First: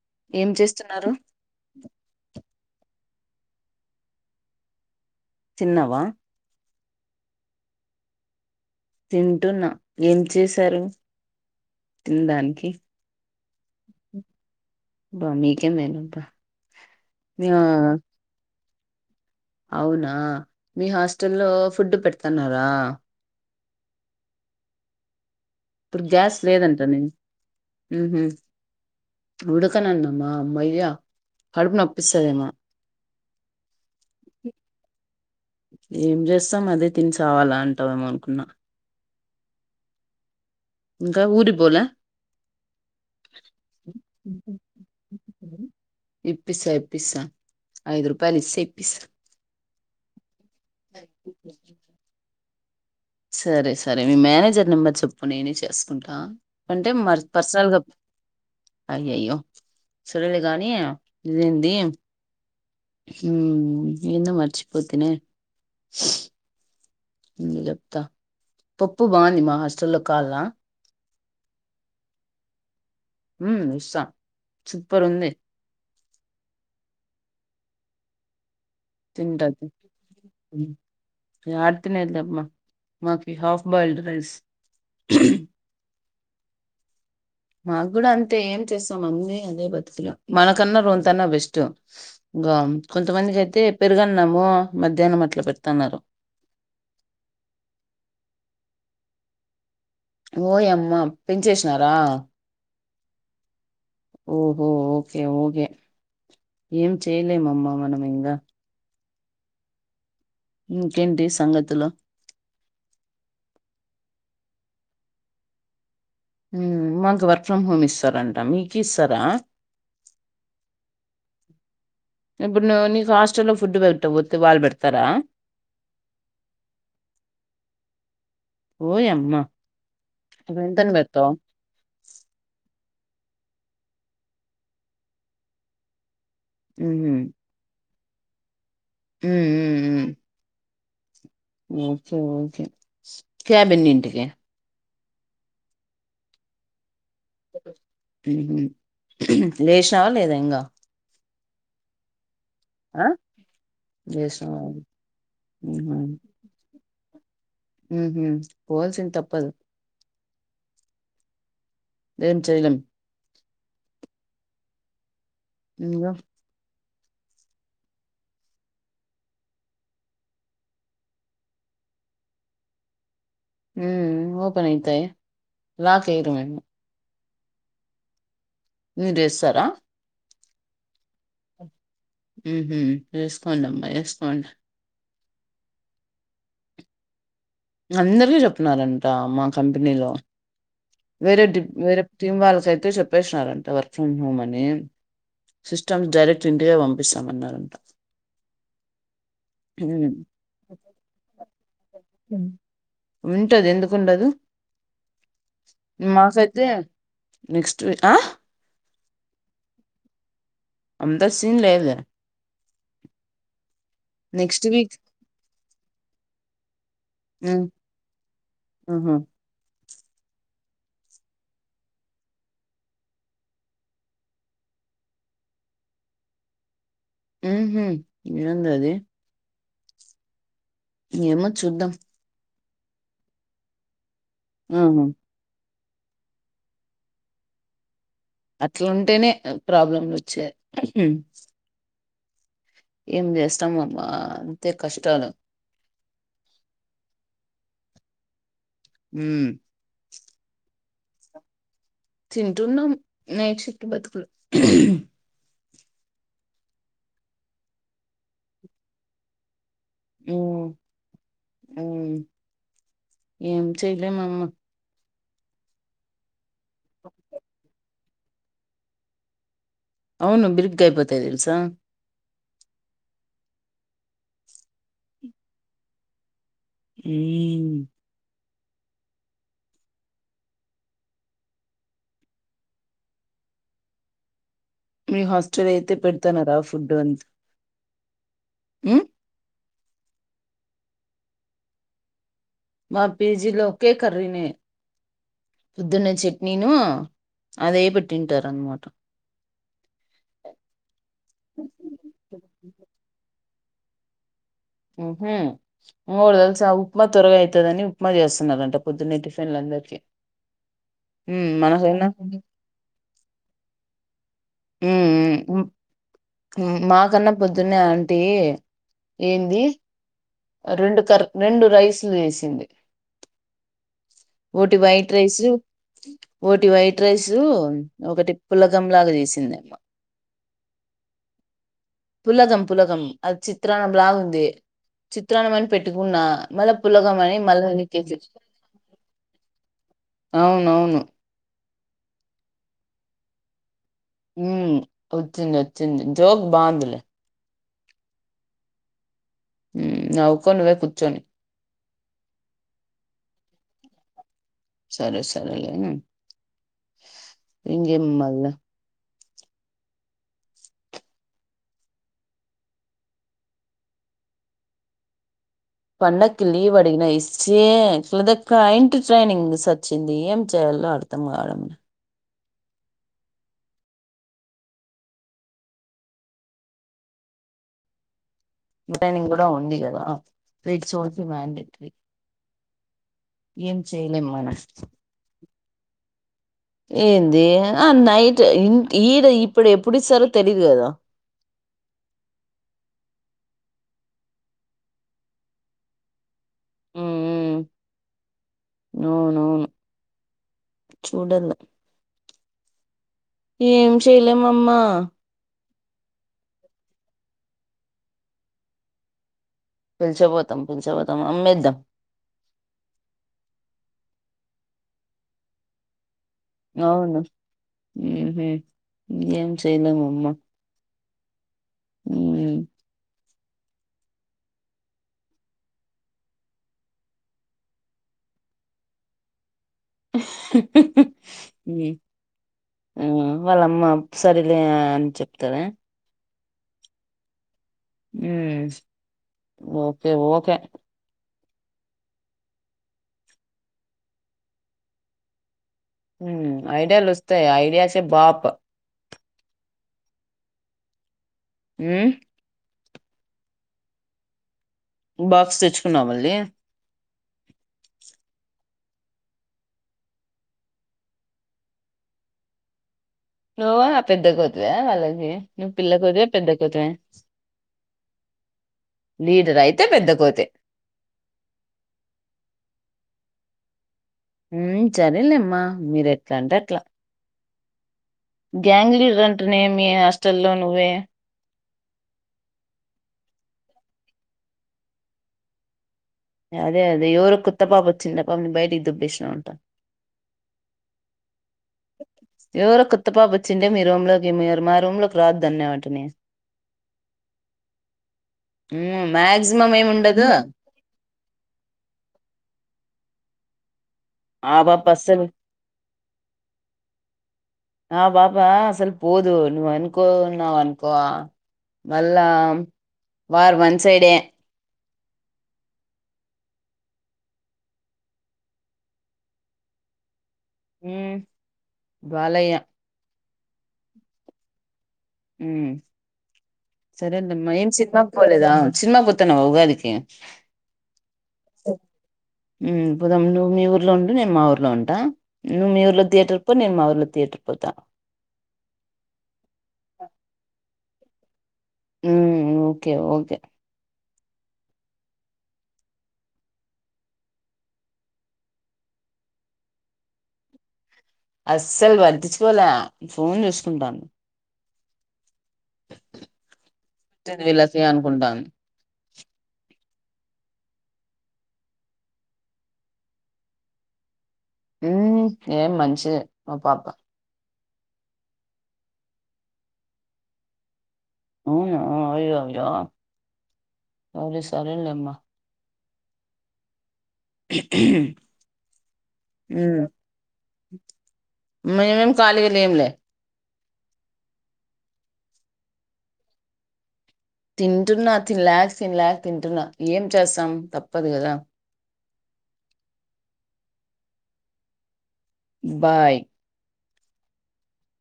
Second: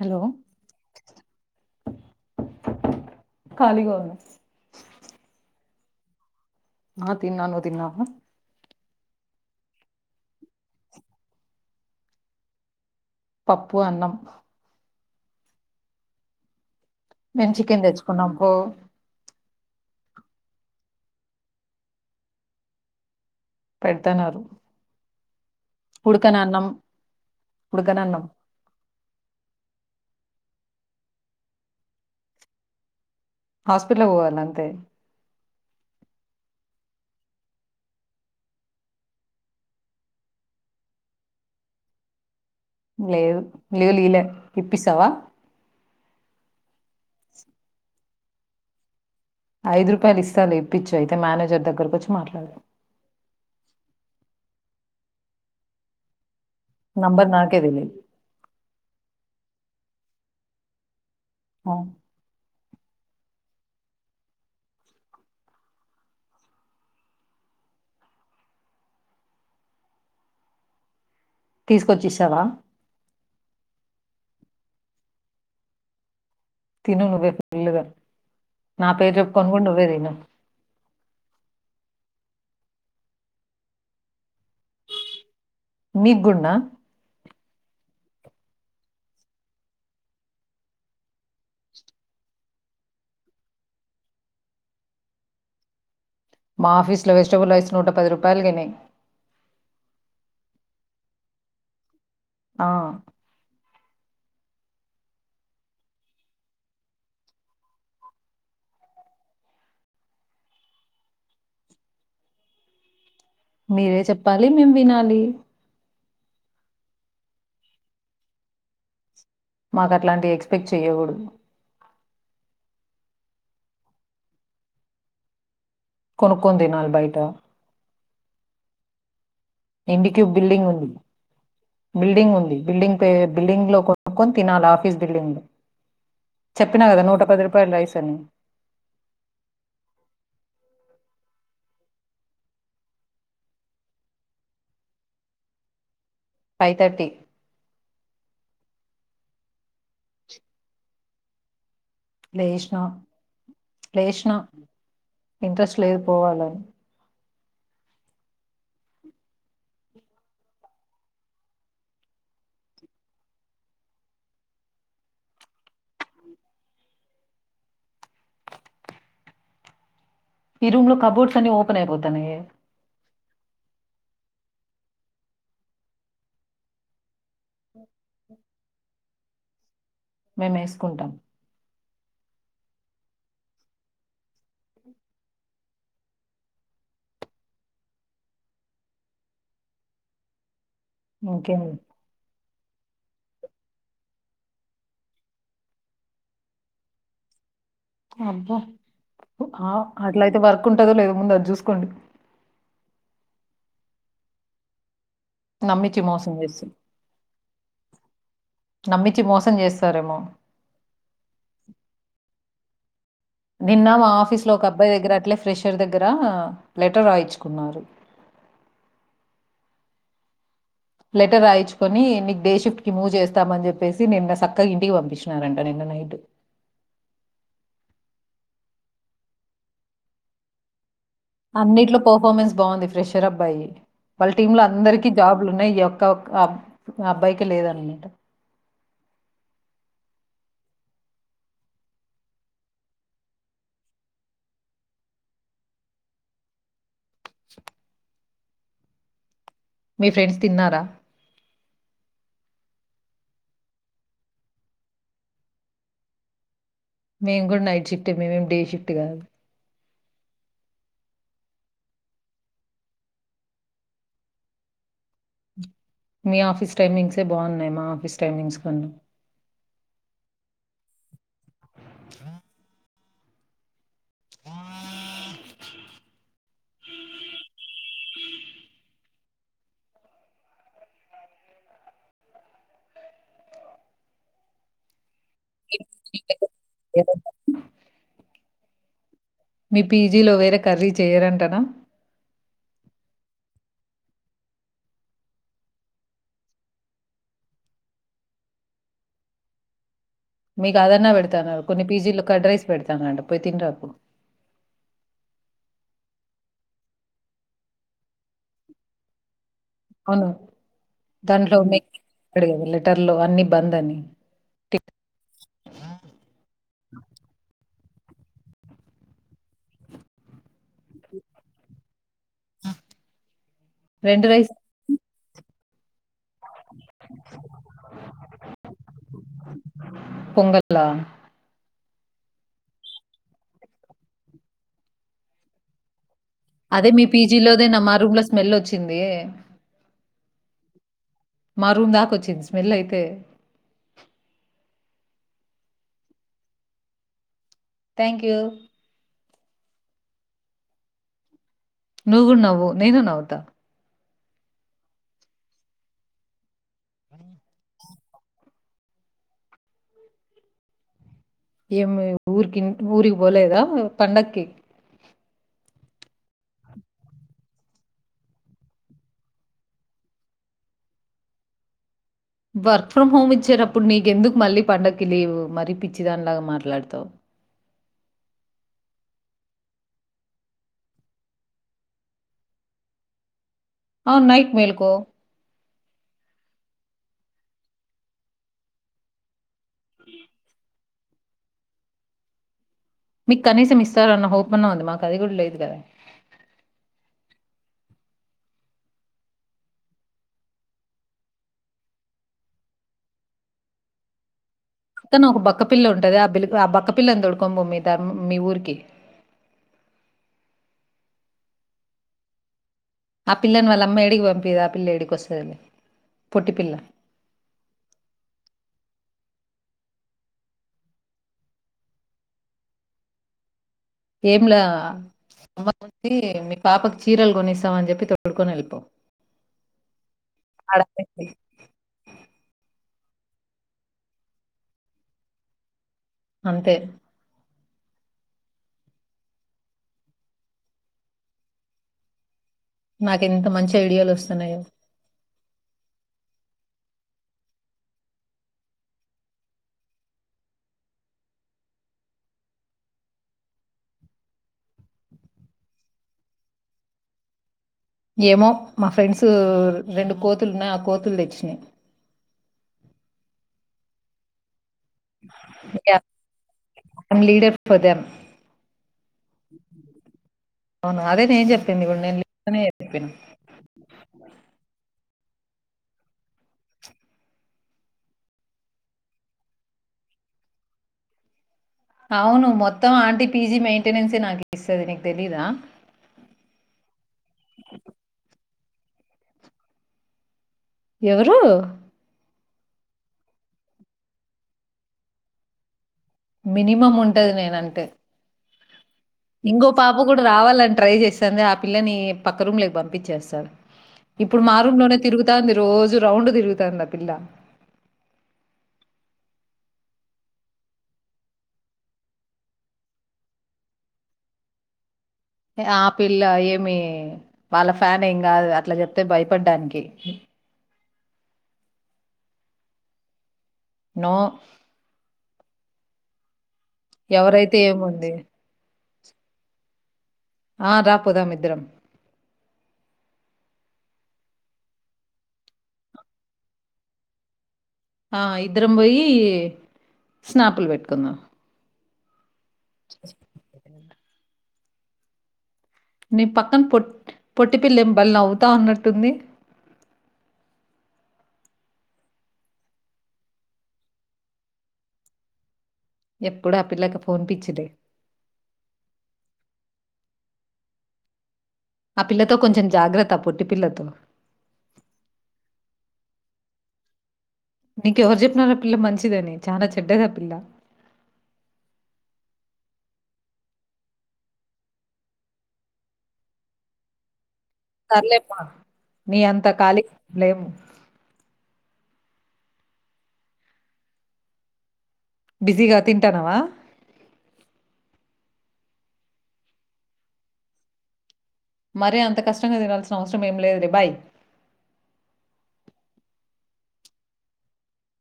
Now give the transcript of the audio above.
Hello ఏం చేస్తున్నారు. ఖాళీగా ఉన్నా. తిన్నవా. ఆ తిన్నా నువ్ తిన్నావా. తింటున్నా. ఏం చేసారు తిన్డానికి. పప్పు, అన్నం. అబ్బా నీకే మేలబ్బా. మేం చికెన్ తెచ్చుకున్నాం పో. అవునా మీ హాస్టల్లో ఫుడ్ పెడ్తన్నారా. పెడతన్నారు. ఇప్పుడు ఉడకని గ్యాస్ అన్నం లేదంట నే. ఉడకని ఊహూ అన్నం ఉడకనన్నం మా మయ్యా కడుపు నొప్పిస్తదేమో. హాస్పిటలక్ పోవాల నంతే. ఏం చేస్తాం అదే తినిసావాలా అంటావేమో అనుకున్నా. ఇంకా ఊరిక్ పోలే. లేదు లీవులియ్యలే ఇప్పిస్తవా. ఇప్పిస్తా ఇప్పిస్తా. ఐదు రూపాయలు ఇస్తే ఇప్పిస్తా. ఐదు రూపాయలిస్ సాలు ఇప్పిచ్చు ఐతేే మేనేజర్ దగ్గరకొచ్చి మాట్లా [inaudible] సరే సరే మీ మేనేజర్ నెంబర్ చెప్పు నేనే చేసుకుంటా అంటే మరి నంబర్ నాకే పర్సనల్గా తెలియదు అయ్యయ్యో సరేలే గానీ ఇదేంది ఆ హుమ్ ఏందో మర్చిపోతినే ఉండు చెప్తా పప్పు బావుంది మా హస్టల్ లో కావాల్నా తీసుకొచ్చిస్తావా ఉమ్మ్ ఇస్తా సూపర్ ఉంది తిను నువ్వే ఫుల్లుగా నా పేరు తింటా చెప్పుకొని కూడ తీ నువ్వే తిను హ్మ్. యాడ తినేది లేమ్మా మాకి హాఫ్ బాయిల్డ్ రైస్ మీక్ గూడ్నా మాకు కూడా అంతే ఏం చేస్తాం అన్నీ అదే బతుకలు మనకన్నా రొంతన్నా బెస్ట్ ఇంకా కొంతమందికయితే పెరుగన్నము మధ్యాహ్నం అట్లా పెడ్తాన్నారు మా ఆఫీస్లో వెజిటబుల్ రైస్ నూట పది రూపాయలు గైనై ఓయమ్మ పెంచేసినారా ఆ ఓహో ఓకే ఓకే ఏం చేయలేమమ్మ మనం ఇంగ ఇంకేంటి సంగతులు మీరే చెప్పాలి మేం వినాలి ఉమ్మ్ మాకు వర్క్ ఫ్రమ్ హోమ్ ఇస్తారంట మీకీ ఇస్తారా మాకు అట్లాంటి ఎక్స్పెక్ట్ చెయ్యకూడడు ఇప్పుడు ను నీకు హాస్టల్లో ఫుడ్ పెట్టకపోతే వాళ్ళు పెడతారా కొనుక్కొని తినాలి బైట ఓయమ్మ ఇండి క్యూ బిల్డింగ్ ఉంది బిల్డింగ్ ఉంది బిల్డింగ్ తో బిల్డింగ్ లో కొనుక్కొని తినాలి ఆఫీస్ బిల్డింగ్ లో చెప్పినా ఉమ్, కదా నూట పది రూపాయలు రైస్ టన్ ఉమ్మ్ మ్మ్ మ్ ఓకే ఓకే క్యాబ్ ఎన్నింటికి ఫైవ్ తర్టీ ఊహూ లేచినావా లేదా ఇంగి లేచినా లేచినా లేచినావా ఇంట్రెస్ట్ లేదు పోవాలని ఊహూ పోవాల్సింది తప్పదు ఏం చెయ్ లేం ఇంగా ఈ రూమ్ లో కబోర్డ్స్ అన్ని ఓపెన్ అయిపోతన్నాయే మ్మ్ ఓపన్ ఐతాయి లాక్ ఎయ్ రు మేము మీదేస్తారా మేమేసుకుంటాం ఊహూ ఏసుకోండమ్మా ఏసుకోండ అందరికి చెప్పిన్నారంట మా కంపెనీలో వేరే ఇంకేం డిప్ వేరే టీమ్ వాళ్ళ కైతే చెప్ వేసినారంట వర్క్ ఫ్రమ్ హోమ్ అని సిస్టమ్స్ డైరెక్ట్ ఇంటికే పంపిస్తామన్నారంట. అబ్బా ఆ హ్మ్. అట్లయితే వర్క్ ఉంటందో లేద ముందు అది చూసుకోండి వింటది ఎందుకుండదు నమ్మిచ్చి మోసం మాకైతే చేసి నెక్స్ట్ వీ ఆ? నమ్మిించి మోసం చేసారేమో అంత సీన్ లేద్లే నిన్న మా ఆఫీస్ లో ఒక అబ్బాయి వీక్ దగ్గర అట్లే ఫ్రెషర్ దగ్గర లెటర్ హ్మ్. రాయించుకున్నారు. ఆహా! లెటర్ రాయించుకొని నీకు డే షిఫ్ట్ కి మూవ్ చేస్తామని చెప్పేసి నిన్న చక్కగా ఇంటికి పంపించినారంట నిన్న నైట్. ఉ హుమ్ ఏంది అది చూద్దాం. అన్నిట్లో పర్ఫార్మెన్స్ బాగుంది ఫ్రెషర్ అబ్బాయి వాళ్ళ టీమ్ లో ఆహా! అందరికీ జాబ్లు ఉన్నయి యో తోప్ అబ్ ఆ అబ్బాయికి లేదనమాట అట్ల ఉంటేనే ప్రాబ్లంలు వచ్చాయి ఊహుమ్ ఏం చేస్తాంఅమ్మా అంతే కష్టాలు ఉమ్మ్ మీ ఫ్రెండ్స్ తిన్నారా తింటున్నాం నైట్ షిఫ్ట్ బతుకులు మేము కూడా నైట్ షిఫ్ట్ మేమేం డే షిఫ్ట్ కాదు వుమ్మ్ వుమ్మ్ ఏం చెయలేమమ్మ మీ ఆఫిస్ టైమింగ్ సే బాగున్నాయి మా ఆఫీస్ టైమింగ్స్ కొన్ని అవును బిరుగ్గా అయిపోతాయి తెల్సా ఆ ఊమ్మ్ మీ హాస్టల్ అయితే పెడతనారా ఫుడ్ అంత ఉమ్మ్ మీ పీజీలో వేరే కర్రీ చేయరంటరా మా పేజీలో ఒకే కర్రీనే పొద్దున్నే చట్నీను అదే పెట్టింటారు అన్నమాట మీకు అదన్న పెడతాన్నారు కొన్ని పీజీలు కర్డ్ రైస్ పెడతానారంట. పోయి తినిరాపో ఉహుమ్మ్ ఇంకోటి తెల్సా ఉప్మా త్వరగా అయితాదని ఉప్మా చేస్తున్నారంట పొద్దున్న టిఫిన్ అవును ఉమ్ దాంట్లో [unintelligible] మనకైనా ఉమ్ గదా లెటర్ లో అన్ని బంద్ అని ఉమ్ ఊ ఉం మా కన్నా పొద్దునే టే ఏంది రెండు కర్ రెండు రైస్ వేసింది రైస్ ఒకటి వైట్ రైసు ఒకటి వైట్ రైసు ఒకటి పులగంలాగా చేసింద పొంగలా? పులగం పులగం అది చిత్రాన్నం లాగా ఉంది చిత్రాన్నం అని పెట్టుకున్న అదే మీ పీజీ లోదే నా మా రూమ్ లో స్మెల్ వచ్చింది అవునవును మా రూమ్ దాకాచ్చింది స్మెల్ అయితే ఉ వచ్చింది వచ్చింది జోక్ బాగుంది లే థ్యాంక్ యూ వుకో నువ్వో పిచ్చోనివి నువ్వు గూడ నవ్వు నేను గూడ నవ్వుతా సరే సరే లే అ ఇంగే మ్మళ్లే ఏం ఊరుకి ఊరుకి పోలేదా పండకి పండగక్కి లీవ్ అడిగిన [unintelligible] ట్రైనింగ్స్ వచ్చింది ఏం చేయాలో అడతాం కావడని వర్క్ ఫ్రమ్ హోమ్ ఇచ్చేటప్పుడు నీకెందుకు మళ్ళీ పండగకి లీవ్ మరీ పిచ్చిదానిలాగా మాట్లాడతావు ట్రైనింగ్ కూడా ఉంది కదా ఇట్స్ ఓల్ మండేటరీ ఏం అవును చేయలేం మన నైట్ మేలుకో. ఏంది ఆ నైట్ ఇ ఈడ ఇప్పుడు ఎప్పుడు ఇస్తారో తెలీదు కదా మీకు కనీసం ఇస్తారన్న హోప్ అన్నా ఉంది మాకు అది కూడా లేదు కదా అవును అవును చూడల ఏం చేలే మమ్మ క్కపిల్ల ఉంటది ఆ పిల్ ఆ బక్కపిల్లని దొడుకొనిపో మీ ధం మీ ఊరికి పిలుచుకపోతాం పిలుచుకపోతాం అమ్మేద్దాం ఆ పిల్లని వాళ్ళమ్మా ఎడికి పంపియదు ఆ పిల్ల ఎడికి వస్తది లే అవును హు ఎం చేలేము అమ్మా ఉం ఏంలా సంబంధి మీ పాపకు చీరలు కొనిస్తామ అని చెప్పి తొడుకొని వెళ్ళిపో ఆడ ఉం ఆ వాళ్ళమ్మ సరిలే అని చెప్తాదా అంతే ఉం ఓకే ఓకే నాకు ఎంత మంచి ఐడియాలు వస్తున్నాయో ఉం ఐడియాలు వస్తాయి ఐడియా సె బాప్ హుమ్ బాక్స్ తెచ్చుకున్నా మళ్ళీ ఏమో మా ఫ్రెండ్స్ రెండు కోతులున్నాయి ఆ కోతులు తెచ్చినాయి నువా ఆ పెద్ద గత్ వాళ్ళకి నువ్వు పిల్ల కోతి పెద్ద కోతే లీడర్ ఫర్ దెమ్ లీడర్ అయితే పెద్ద కోతి తిను మ మీరు ఎట్లాంటే అట్లా గ్యాంగ్ లీడర్ అంటేనే మి హాస్టల్లో నువ్వే అవును మొత్తం ఆంటీ పీజీ మెయింటెనెన్సే నాకు ఇస్తుది నీకు తిలియదా అదే అదే ఎవరు కొత్త పాప వచింది ఆ పాపా ను బయటికి దుబ్బేసిన అంట ఎవరు ఎవరో కొత్త పాప వచ్చిండే మీ రూమ్ లోకి మీరు మా రూమ్ లోకి రావద్దు అన్నా వాటనే మినిమం ఉంటది నేనంటే హ్మ్. ఇంకో మాక్సిమం పాప కూడా ఏముండదు. రావాలని ట్రై చేస్తంది ఆ పిల్లని పక్క రూమ్ లేకి పంపించేస్తాను ఇప్పుడు ఆ మారుూమ్ పాప లోనే అస్సలు తిరుగుతాంది రోజు రౌండ్ తిరుగుతాంది ఆ పిల్ల అ నువ్వు అనుకోన్నావ అనుకోవా మళ్ళా వారు వన్ సైడే ఆ పిల్ల ఏమి వాళ్ళ ఫ్యాన్ ఏం కాదు అట్లా చెప్తే భయపడ్డానికి ఉ బాలయ్య నో హు సరే లేమా ఎవరైతే ఏం సినిమా ఏముంది పోలేదా సినిమా పోతానవవా ఉగాది కి ఆ రా పోదాం ఇద్దరం హు పోదాం నువ్వు మీ ఊర్లో ఉండు నేను మా ఊర్లో ఉంటా నువ్వు మీ ఊర్లో థయేటర్ పో నేను మా ఊళలో థయేటర్ పో ఆ ఇద్దరం పోయి స్నాపులు పెట్టుకు కుందాం ఊ ఓకే ఓకే నీ పక్కన పొట్ పొట్టి పిల్ల ఏం భలే నవ్వుతా అన్నట్టుంది అస్సలు పట్టించుకోలే ఫోన్ చూసుకుంటాది ఎప్పుడు ఆ పిల్లలకు ఫోన్ "ఇది పిచ్చిది వీళ్ళకి అనుకుంటాను ఆ పిల్లతో కొంచెం జాగ్రత్త పొట్టి పిల్లతో ఉ ఏ మంచిదే ఆ పాప నీక ఎవరు చెప్పినార ఆ పిల్ల మంచిదని చానా చెడ్డది ఆ పిల్ల అవునా అయ్యయ్యో సారే సరేలే అమ్మా సర్లేమ్మా నీ అంత ఉమ్ ఖాళీగా లేము మేమేం ఖాళీగా లేంలే బిజీగా తింటానవా తింటున్నా తినలేక తినలేక తింటున్నా ఏం చేస్తాం తప్పదు కదా అరే అంత కష్టంగా తినాల్సిన అవసరం ఏం లేదు లే బాయ్ బాయ్